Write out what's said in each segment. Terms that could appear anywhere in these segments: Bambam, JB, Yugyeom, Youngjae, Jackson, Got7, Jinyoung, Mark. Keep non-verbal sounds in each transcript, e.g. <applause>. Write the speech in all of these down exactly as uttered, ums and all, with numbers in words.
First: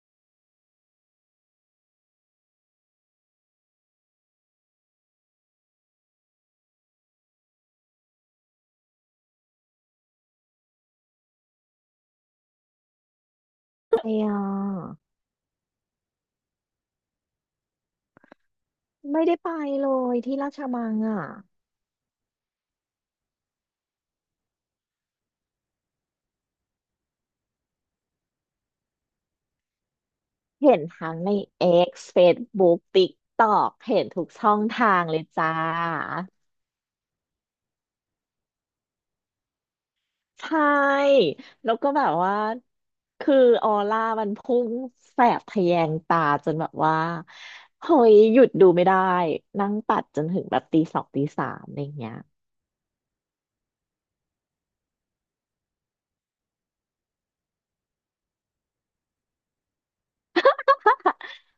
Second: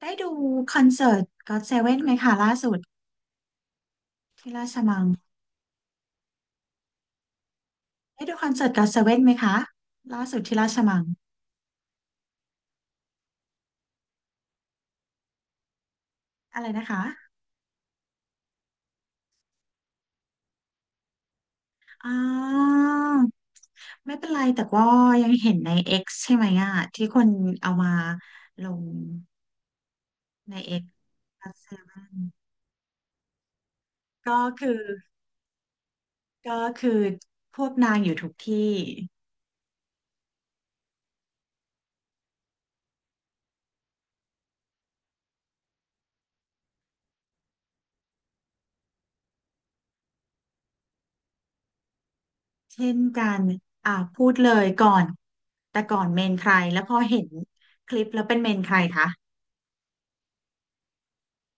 ได้ดูคอนเสิร์ตก็อตเซเว่นไหมคะล่าสุดที่ราชมังได้ดูคอนเสิร์ตก็อตเซเว่นไหมคะล่าสุดที่ราชมังไปอ่อะไรนะคะยไม่ได้ไปเลยที่ราชมังอ่ะอ่าไม่เป็นไรแต่ว่ายังเห็นใน X ใช่ไหมอ่ะที่คนเอามาลงใน เห็น X ทั้งใน ก็อตเซ X เว่น Facebook TikTok เห็นทุกก็ช่องคือทางเลยจ้าก็คือพวกนางอยู่ทุกที่ใช่แล้วก็แบบว่าคือออร่ามันพุ่งแสบทะแยงตาจนแบบว่าเฮ้ยหยุดดูไม่ได้นั่งปัดจนถึงแบบตีสองตีสามอะไรอย่างเงี้ย เช่นกันอ่าพูดเลยก่อนแต่ก่อนเมนใครแล้วพอเห็นคลิปแล้วเป็นเมนใครคะ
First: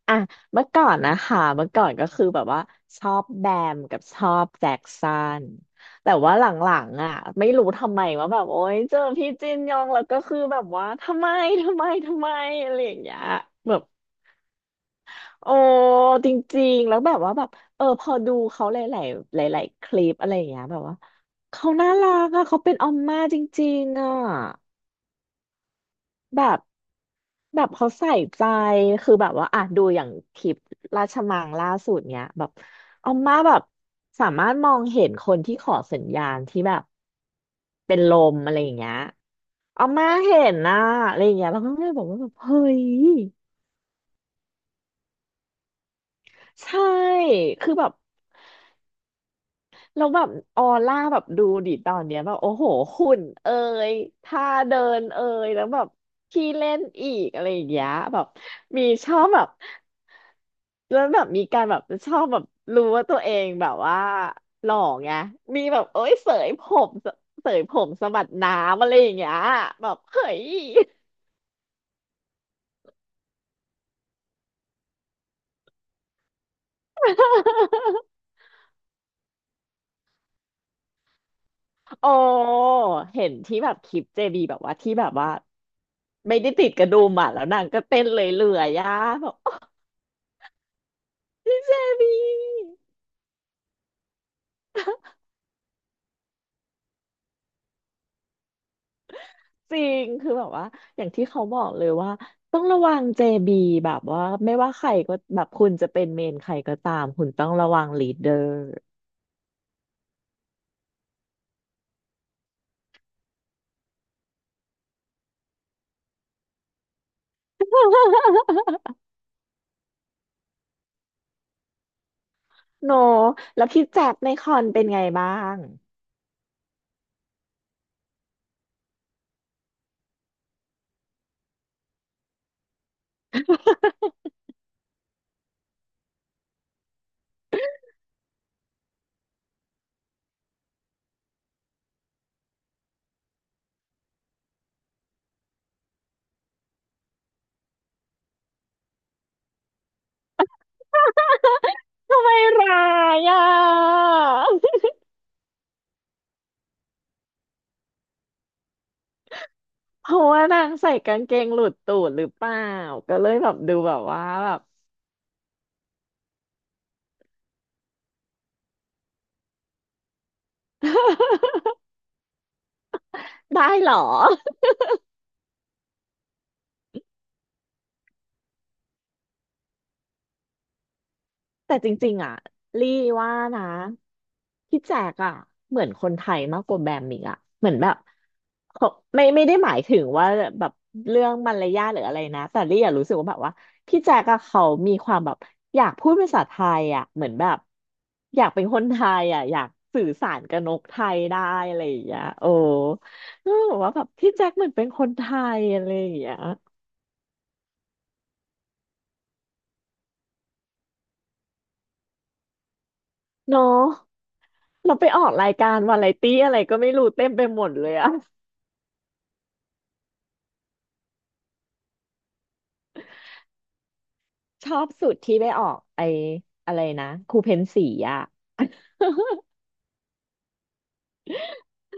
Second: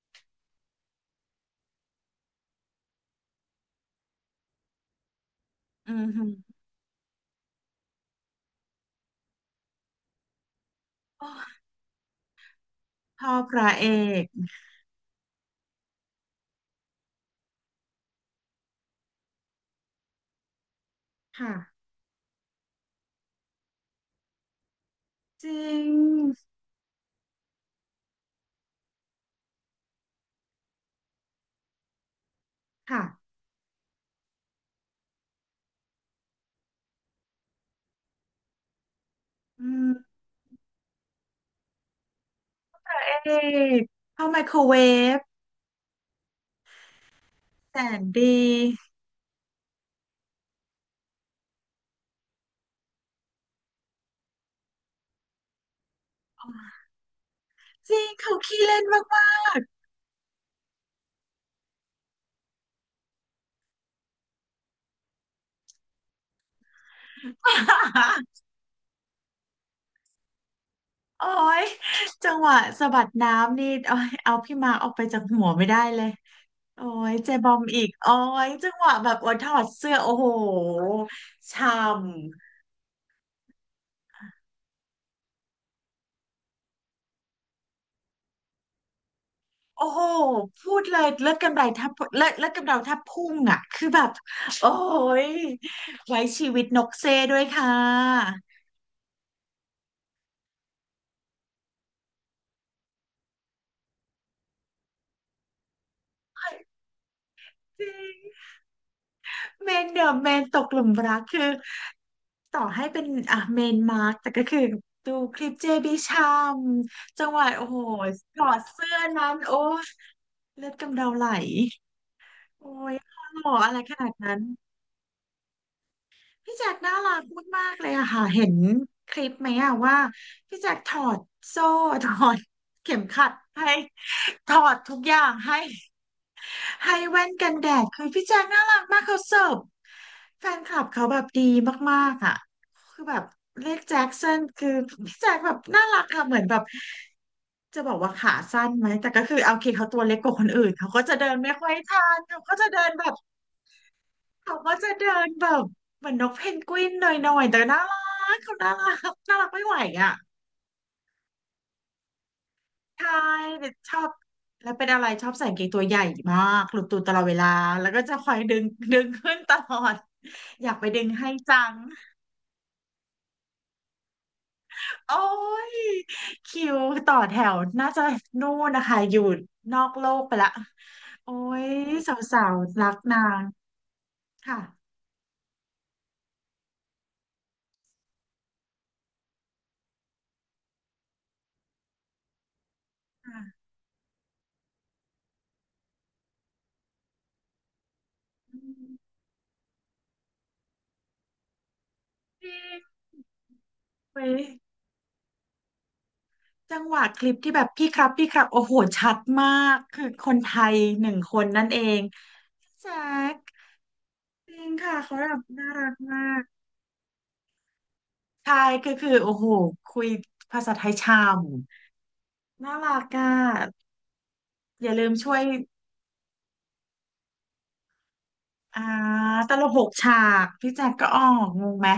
อ่ะเมื่อก่อนนะคะเมื่อก่อนก็คือแบบว่าชอบแบมกับชอบแจ็คสันอือแต่ฮึ ว่าหลังๆอ่ะไม่รู้ทำไมว่าแบบโอ๊ยเจอพี่จินยองแล้วก็คือแบบว่าทำไม <laughs> ทำไมทำไมอะไรอย่างเงี้ยชอบพระแบบเอกโอ้จริงๆแล้วแบบว่าแบบเออพอดูเขาหลายๆหลายๆคลิปอะไรอย่างเงี้ยแบบว่าเขาค่ะน่ารักอ่ะเขาเป็นออมม่าจริงๆอ่ะ จริงแบบแบบเขาใส่ใจคือแบบว่าอ่ะดูอย่างคลิปราชมังล่าสุดเนี้ยแบบอาค่ะม่าแบบสามารถมองเห็นคนที่ขอสัญญาณที่แบบเป็นลมอะไรอย่างเงี้ยอือามม่าเห็นนะอะไรอย่างเงี้ยเราก็เลยบอกว่าแบบเฮ้ยพระเอกเข้าไมโครเวฟใช่คือแสแบบ นดีแล้วแบบออร่าแบบดูดิตอนเนี้ยแบบโอ้โหหุ่นเอ่ยท่าเดินเอ่ยแล้วแบบขี้เล่นอีกอะไรอย่างเงี้ยจริงแบบเขาขี้เล่มีนมาชอบแบบกแล้วแบบมีการแบบชอบแบบรู้ว่าตัวเองแบบว่าหล่อไงมีแบบเอ้ยเสยผมๆ เสยผมสะบัด <laughs> น้ำอะไรอย่างเงี้ยแบบเฮ้ย โอ้ยจังหวะสะบัดน้ำนี่โอ้ยเอาพี่มาร์คออกไปจากหัวไม่ได้เลยโอ้ยเจบอมอีก <laughs> โอ้ยจังหวะแบบโอ้ยถอดเสื้อโอ้โหช่ำ โอ้เห็นที่แบบคลิปเจบีแบบว่าที่แบบว่าไม่ได้ติดกระดุมอ่ะแล้วนางก็เต้นเลยเลื่อยๆอ่ะแบบ โอ้โหพูดเลยเลิอดกำพี่ไดเจแทบบีเลิอดเลืดกำเดาแทบพุ่งอ่ะคือแบบโอ้ยไว้ชีวิตนกเซด้วยค่ะจริงคือแบบว่าอย่างที่เขาบอกเลยว่าต้องระวังเจบีแบบว่าไม่ว่าใครก็แบบคุณจะเป็นเมนใครก็ตามคุณต้องระจวังริลีงดเดอร์ <laughs> เมนเดอะเมนตกหลุมรักคือต่อให้เป็นอ่ะเมนมาร์กแต่ก็คือดูคลิปเจบิชามจังหวะโอ้โหถอดเสื้อนั้นโอ้ยเลือดกำเดาไหลโอ้โนยหล่อแล้วอะไรพี่ขแจ็นาดคในนั้น คอนเป็นไงบ้างพี่แจ็คน่ารักมากๆเลยอะค่ะเห็นคลิปไหมอะว่าพี่แจ็คถอดโซ่ถอดเข็มขัดให้ถอดทุกอย่างให้ให้แว่นกันแดดคือพี่แจ็คน่ารักมากเขาเสิร์ฟแฟนคลับเขาแบบดีมากๆอะคือแบบเรียกแจ็คสันคือพี่แจ็คแบบน่ารักค่ะเหมือนแบบจะบอกว่าขาสั้นไหมแต่ก็คือเอาโอเคเขาตัวเล็กกว่าคนอื่นเขาก็จะเดินไม่ค่อยทันทำไมเขาก็จะร้าเดินแบบ ยอ่ะ เขาก็จะเดินแบบเหมือนนกเพนกวินหน่อยๆแต่น่ารักเขาน่ารักน่ารักไม่ไหว <laughs> เพอ่ะราะว่านางใส่กางเกงหลุดตูดหรือเปล่าใช่ก็เลยแบบดูชแบอบบว่าแบบ แล้วเป็นอะไรชอบใส่กางเกงตัวใหญ่มากหลุดตูดตลอดเวลาแล้วก็จะคอยดึงดึงขึ้นตลอดอยากไปดึงให้จั <laughs> งได้เหรอ โอ้ยคิวต่อแถวน่าจะนู่นนะคะอยู่นอกโลกไปละโอ้ยแต่จริงๆอ่ะสาวๆรัลี่กนาว่างนะค่ะพี่แจกอ่ะเหมือนคนไทยมากกว่าแบมอีกอ่ะเหมือนแบบเขาไม่ไม่ได้หมายถึงว่าแบบเรื่องมารยาทหรืออะไรนะแต่ลี่อะรู้สึกว่าแบบว่าค่ะพี่แจกอะเขามีความแบบอยากพูดภาษาไทยอ่ะเหมือนแบบอยากอืเป็นคนไทมยอ่ะอยากสื่อสารกับนกไทยได้อะไรอย่างเงี้ยจโอ้ริงก็บอกว่าแบบเว้พี่ย แจ็คเหมือนเป็นคนไทยอะไรอย่างเงี้ยจังหวะคลิปที่แบบพี่ครับพี่ครับโอ้โหชัดมากคือคนไทยหนึ่งคนนั่นเองแซกเนาะจริงเราค่ะไปเขาอแบอกบรายน่าการรักวาไรมาตี้กอะไรก็ไม่รู้เต็มไปหมดเลยอะ ใช่คือคือโอ้โหคุยภาษาไทยชามน่ารักอ่ะชออบย่าลืสุมดช่ที่วยไปออกไออะไรนะครูเพนสีอ่ะ อ่า <laughs> ตลกหกฉากพี่แจ็คก็ออกงงไหม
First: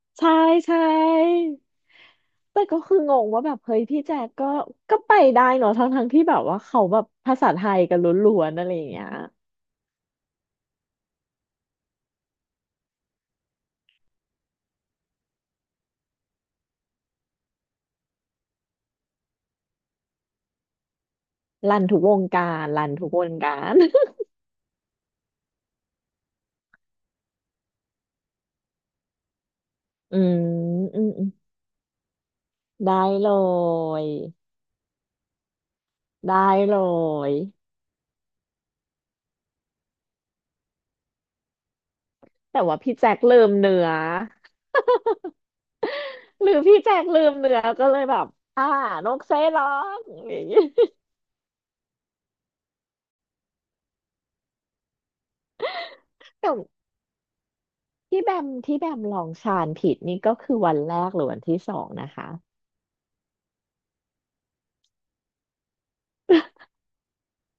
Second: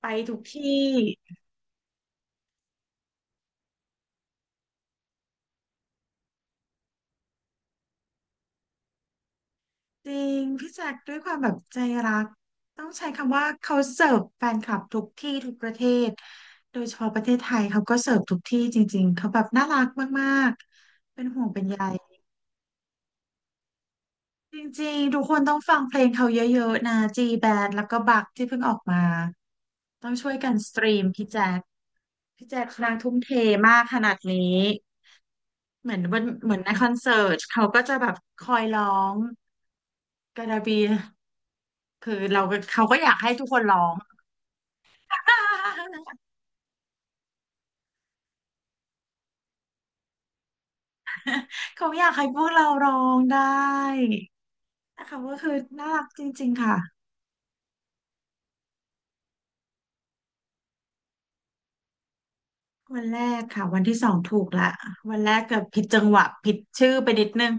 ไปใช่ทุกที่ ใช่แต่ก็คืองงว่าแบบเฮ้ยพี่แจ๊กก็ก็ไปได้เนอะทั้งทั้งที่แบบว่าเขาแบบภาษาไทยกันล้วนๆอะไรอย่างเงี้ยจริงพี่แจ็คด้วยความแบบใจรักต้องใช้คำว่าเขาเสิร์ฟแฟนคลับทุกที่ทุกประเทศโดยเฉพาะประเทศไทยเขาก็เสิร์ฟทุกที่จริงๆเขาแบบน่ารักมากๆเป็นห่วงเป็นใยรันทุกวงการรันทุกวงการ <laughs> จริงๆทุกคนต้องฟังเพลงเขาเยอะๆนะจีแบนด์แล้วก็บักที่เพิ่งออกมาต้องอืช่มวยกันสตรีอืมมอืพี่มแจ็คพี่แจ็คนาได้งทุ่มเลเทมากขยนาดนี้เหมือนวันได้เหมือนในเลคอนเสิยร์ตเขาก็จะแบบคอยร้องกระดาบี คือเราก็แต่ว่าเขาพี่ก็อแจ็ยากคให้ลืทุกมคนร้เนื้ออ ง <laughs> <laughs> หรือพี่แจ็คลืมเนื้อก็เลยแบบอ่านกเซร้องอย่างงี้ <laughs> เขาอยากให้พวกเราร้องได้นะคะก็คือน่ารักจริแต่ งๆค่ะที่แบมที่แบมลองชานผิดนี่ก็คือวันแรกหรือวันที่สองนะคะ วันแรกค่ะวันที่สองถูกละวันแรกเกือบผิดจังหวะผิดชื่อไปนิดนึง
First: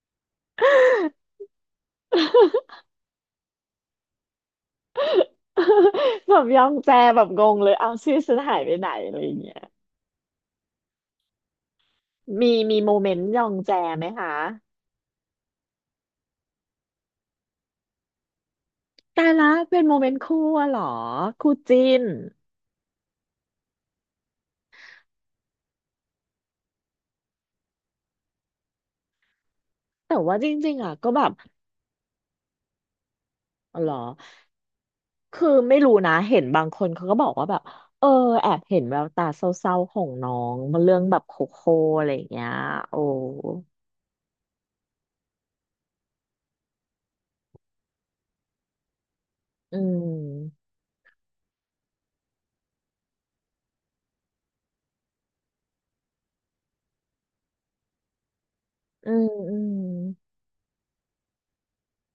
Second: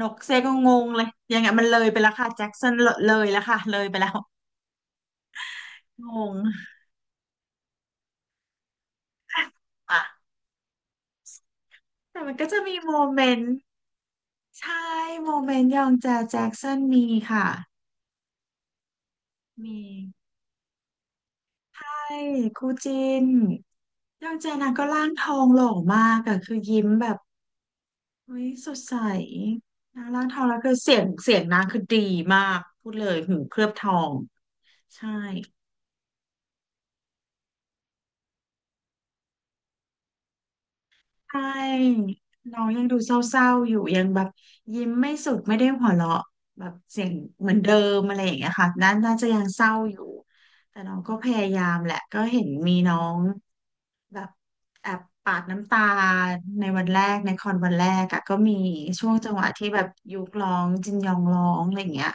นกเซก็งงเลยยังไงมันเลยไปแล้วค่ะแจ็คสันเลยแล้วค่ะเลยไปแล้วง <laughs> งแบบยองแจแบบงงเลยเอาชื่อฉันหายไปไหนอะไรอย่างเงี้ยอ่ะแต่มันก็มีจะมีมีโมโมเมนเมต์นยอต์งแจไหมคะใช่โมเมนต์ยองแจแจ็คสันมีค่ะแต่ละมี เป็นโมเมนต์คู่อะเหรอคู่จิ้ใชน่ครูจินยองเจนะก็ร่างทองหล่อมากอะคือยิ้มแบบเฮ้ยสดใสนะแต่ร่างทว่าองจแล้วคืริองๆอ่ะเสียงก็แบบเสียงนางคือดีมากพูดเลยหูเคลือบอ๋อทเหรอองใช่คือไม่รู้นะเห็นบางคนเขาก็บอกว่าแบบเออแอบเห็นแววตาเศร้าๆของน้องเรื่องแบบใชโคโค่อะ่ไรอย่างเงี้ยน้องยังดูโอ้เศร้าๆอยู่ยังแบบยิ้มไม่สุดไม่ได้หัวเราะแบบเสียงเหมือนเดิมอะไรอย่างเงี้ยค่ะน่าน่าจะยังเศร้าอือยู่มแต่น้องก็พยายามแหละก็เห็นมีน้อง แบบแอบปาดน้ำตาในวันแรกในคอนวันแรกอะก็มีช่อืวงมจังหวะอืที่ม แบบยุกร้องจินยองร้องอะไรอย่างเงี้ย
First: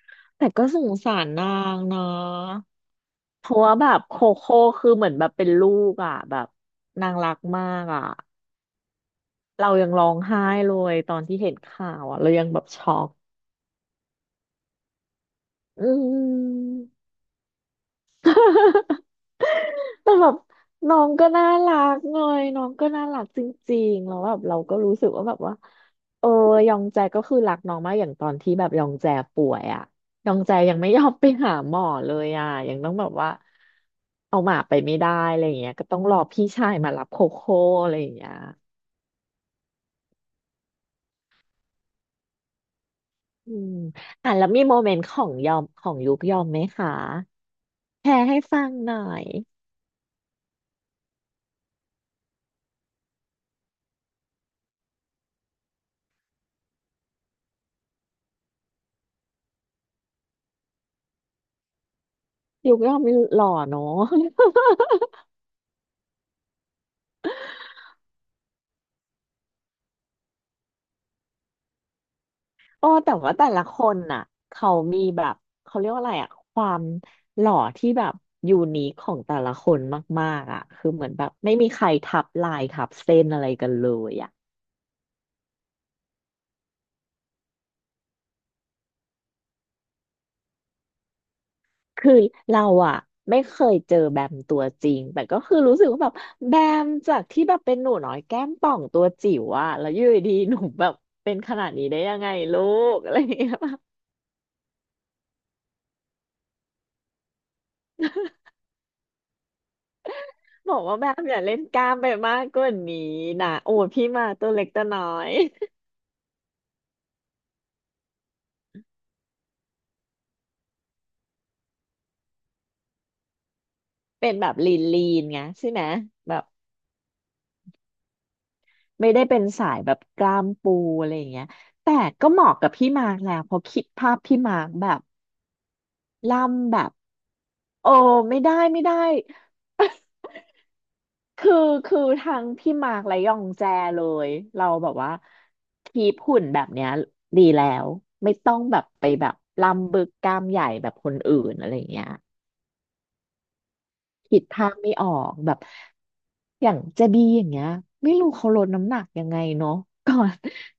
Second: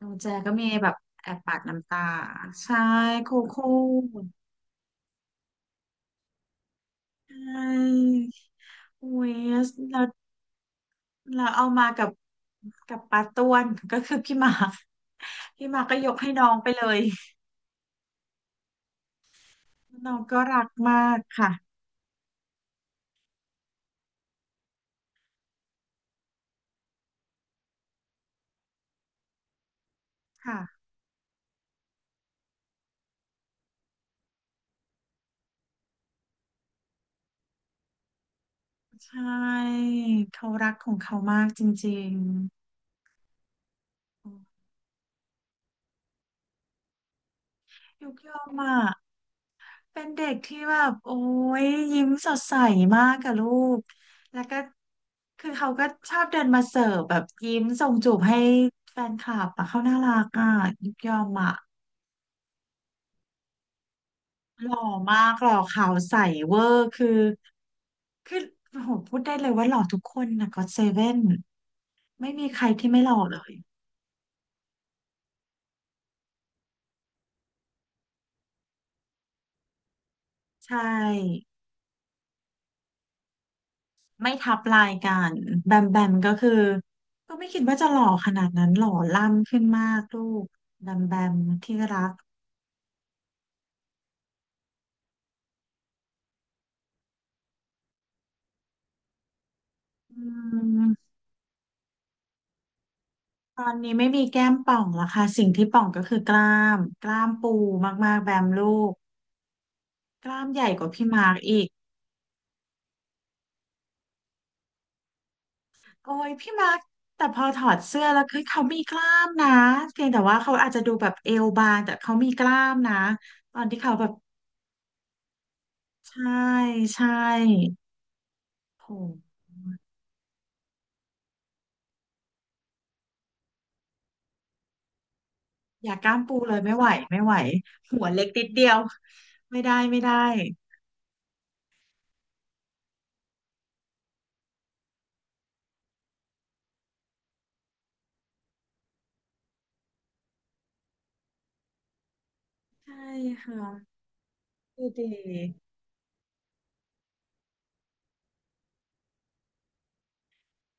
น้องแจแต่ก็ก็มีสแบงบสารแอบนาปาดงน้ำนตาะใช่คู่เพราะคู่ว่าแบบโคโค่คือเหมือนแบบเป็นลูกอ่ะแบบนางรัใชกมากอ่ะ่อุ้ยเรายังแล้ร้วองไห้เลยตอนที่เราเห็นเอามาข่าวกับอ่ะเรายังแบบช็กัอบกปาต้วนก็คือพี่หมา <laughs> กพี่หมากอืก็ยกให้น้องไปเลยม <laughs> แต่น้องแบบก็รักน้อมางกก็น่าค่ะรักไงน้องก็น่ารักจริงๆแล้วแบบเราก็รู้สึกว่าแบบว่าเออยองแจก็คือรักน้องมากอย่างตอนที่แบบยองแจป่วยอ่ะยองแจยังค่ะไม่ยอมไปหาหมอเลยอ่ะยังต้องแบบว่าเอาหมาไปไม่ได้อะไรอย่างเงี้ยก็ต้องรอพี่ชายมารับโคโค่อะไรอย่างเงี้ยใช่เขารักของเขามากจริงอืมอ่ะแล้วมีโมเมนต์ของยอมของยุกยอมไหมคะๆแชยุกร์ยให้อมฟังอ่ะ หน่อยเป็นเด็กที่แบบโอ้ยยิ้มสดใสมากกับลูก แล้วก็คือเขาก็ชอบเดินมาเสิร์ฟแบบยิ้มส่งจูบให้แฟนคลับอะเขาน่ารักอ่ะยิบยอมอ่ะยุกยอมหล่อเนาะ หล่อมากหล่อขาวใสเวอร์คือคือโอ้โหพูดได้เลยว่าหล่อทุกคนนะก็อตเซเว่นไม่มีใครโอ้ที่ไม่หแต่ล่อว่าเลแต่ยละคนน่ะเขามีแบบเขาเรียกว่าอะไรอะความหล่อที่แบบยูนิคของแต่ละคนมากๆอะใชคือเหมือนแบบ่ไม่มีใครทับลายทับเส้นอะไรกันเลยอะไม่ทับลายกันแบมแบมก็คือก็ไม่คิดว่าจะหล่อขนาดนั้นหล่อล่ำขึ้นมากลูกแบมแบมที่รัคืก อเราอะไม่เคยเจอแบมตัวจริงแต่ก็คือรู้สึกว่าแบบแบมจากที่แบบเป็นหนูน้อยแก้มป่องตัวจิ๋วอะแล้วอยู่อืดีๆหนูแบบมเป็นขนาดนี้ได้ยังไงลูกอะไรอย่างเงี้ยตอนนี้ไม่มีแก้มป่องแล้วค่ะสิ่งที่ป่องก็คือกล้ามกล้ามปูมากๆแบมลูกกล้ามใหญ่บอกกว่าว่าแบพี่มมาร์อกย่าเล่อีนกกล้ามไปมากกว่านี้นะโอ้ยพี่มาตัวเล็กตัวน้อย โอ้ยพี่มาร์กแต่พอถอดเสื้อแล้วคือเขามีกล้ามนะเพียงแต่ว่าเขาอาจจะดูแบบเอวบางแต่เขามีกล้ามนะตอนที่เขาแบบเป็นแบบลีนลีนไงใช่ไหมใช่แบบใช่โหไม่ได้เป็นสายแบบกล้ามปูอะไรอย่างเงี้ยแต่ก็เหมาะกับพี่มาร์กแหละเพราะคิดภาพพี่มาร์กแบบอย่ากล้ามปูล่เลยำไม่แบไหวบไม่ไหวโอ้หัวเล็กไม่นิดได้เดียวไม่ได้ไม่ได้ไม่ได้คือคือทั้งพี่มาร์กและยองแจเลยเราแบบว่าคีปหุ่นแบบเนี้ยดีแล้วไม่ต้องแบบไปแบบล่ำบึกกล้ามใหญ่แบบคนอื่นอะไรอย่างเงี้ย ใช่ค่ะคิดทางดูไม่อดีอกแบบอย่างเจบีอย่างเงี้ยไม่รู้เขาลดน้ำหนักยังไงเนาะ <laughs> ก่อน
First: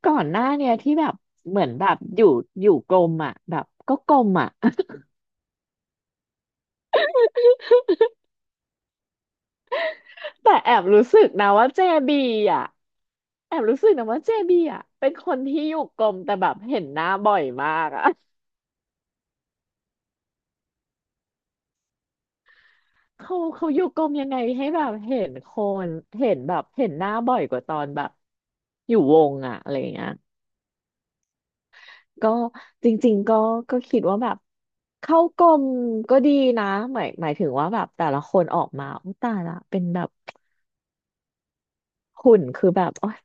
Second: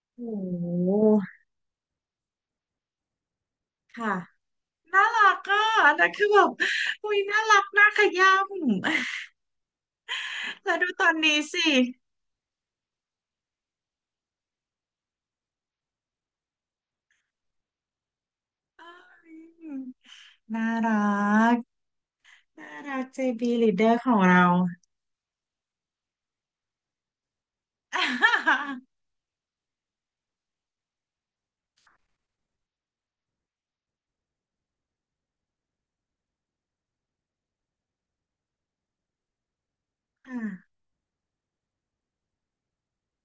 ก่อโอ้นหน้าเนี่ยโหที่แบบเหมือนแบบอยู่อยู่กลมอ่ะแบบก็กค่ะ ลมอ่ะ น่ารักอ่ะอันนั้นคือแบบอุ้ยน่ารักน่าขย้ำ <laughs> แต่ <laughs> แอแล้วบดูตรู้อนสึกนี้นะสิว่าเจบีอ่ะแอบรู้สึกนะว่าเจบีอ่ะเป็นคนที่อยู่กลมแต่แบบเห็นหน้าบ่อยมากอ่ะ <laughs> เอ้ยน่ารัก น่ารักเจ เขา เจ บี เขาอยู่ Leader กรขมองยังไงเรา ให้แบบเห็นคนเห็นแบบเห็นหน้าบ่อยกว่าตอนแบบ <laughs> อยู่วงอะอะไรอย่างเงี้ย ก็จริงๆก็ก็คิดว่าแบบเข้ากลมก็ดีนะหมายหมายถึงว่าแบบแต่ละคนออกมาอุยตายละเป็นแบบอ่ะหุ่นคือแบบโอ๊ย <laughs>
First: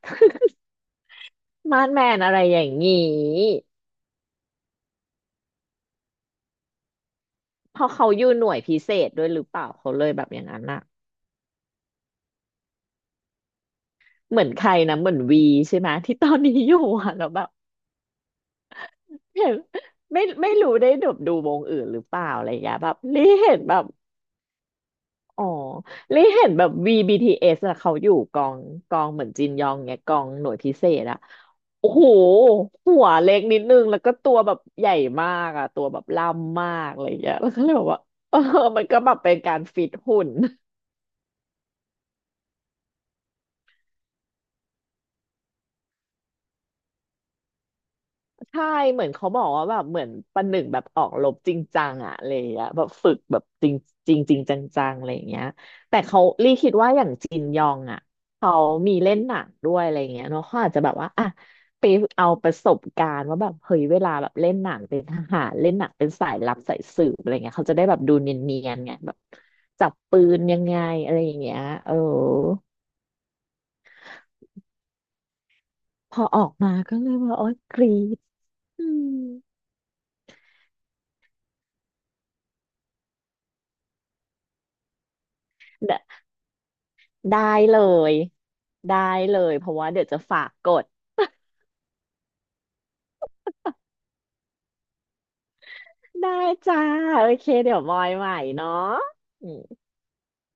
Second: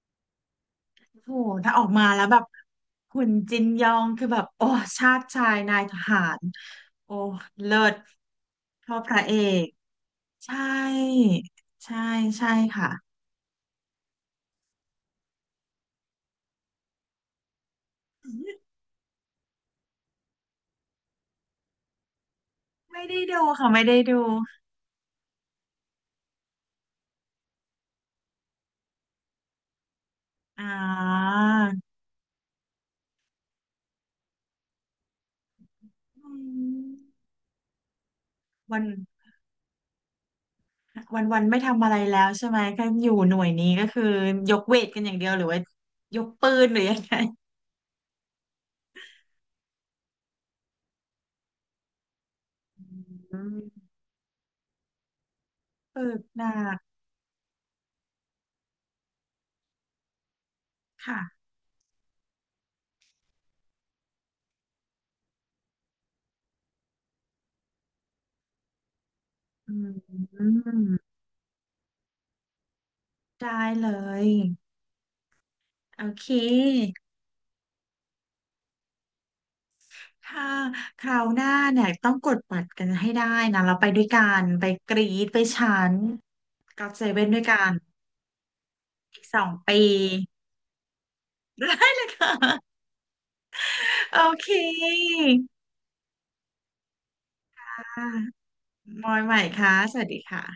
โอ้โหถ้าอมาอกดแมมานแล้วอะแบไรบอย่างงีคุณจิ้นยองคือแบบ โอ้ชาติชายนายทหารโอ้เลิเพอศเขาอยู่หน่วยพิเศเท่าษพระด้วยเอหรือเปล่าก เขาเลยแบบอย่างใช่ นั้นอะใช่ใช่ค่ะ เหมือนใครนะเหมือนวีใช่ไหมที่ตอนนี้อยู่อะแล้วแบบ <laughs> เห็นไม่ไม่รู้ได้ดบดูวงอื่นหรือเปล่าอะไรอย่างเงี้ยแบบไม่ได้รีดูเห็นค่ะแบไม่บ ได้ดู อ๋อลี่เห็นแบบ วี บี ที เอส อสอะเขาอยู่กองกองเหมือนจินยองเนี่ยกองหน่วยอ่พิเศษอะาโอ้โหหัวเล็กนิดนึงแล้วก็ตัวแบบใหญ่มากอะตัวแบบล่อืำมามกอะไรอย่างเงี้ยแล้วก็เลยบอกว่าเออวัมัน นก็แบบเป็นการฟิตหุ่น วันวันไม่ทำอะไรแล้วใช่ไหมก็อยู่หน่วยนี้ก็คือยกเวทกันอย่างเดียวหรือว่ายกปืนหรือยังไงใช่เหมือนเขาบอกว่าแบบเหมือนประหนึ่งแบบออกรบจริงจังอะอะไรอย่างเงี้ยแบบฝึกแบอืบจริงมจริงจริงจังๆอะไรอย่างเงี้ยแต่ฝึเขากหนัลี่คิดกว่าอย่างจินยองอะเขามีเล่นหนังด้วยอะไรอย่างเงี้ยเนาะเขาอาจจะแบบว่าอะค่ะไปเอาประสบการณ์ว่าแบบเฮ้ยเวลาแบบเล่นหนังเป็นทหารเล่นหนังเป็นสายลับสายสืบอะไรเงี้ยเขาจะได้แบบดูเนียนๆไงแบบอืจับปืนมยังไงอะไรอย่างเงี้ยเออได้เลยโอพอเคออกมาก็เลยว่าโอ๊ยกรี๊ดอืม ถ้าคราวหน้าเนี่ยต้องกดบัตรกันให้ได้นะเราไปด้วยกันไปกรีดไปชั้นก็อตเซเว่นด้ได้วยกันเลยได้อีกสเลองยเพปีราะว่าเดี๋ยวจะฝากกดได้เลยค่ะโอเคได้จ้าโอเคเดี๋ยวมอยใหม่อ่ะเนาะมอยใหม่ค่ะสวัสดีค่ะ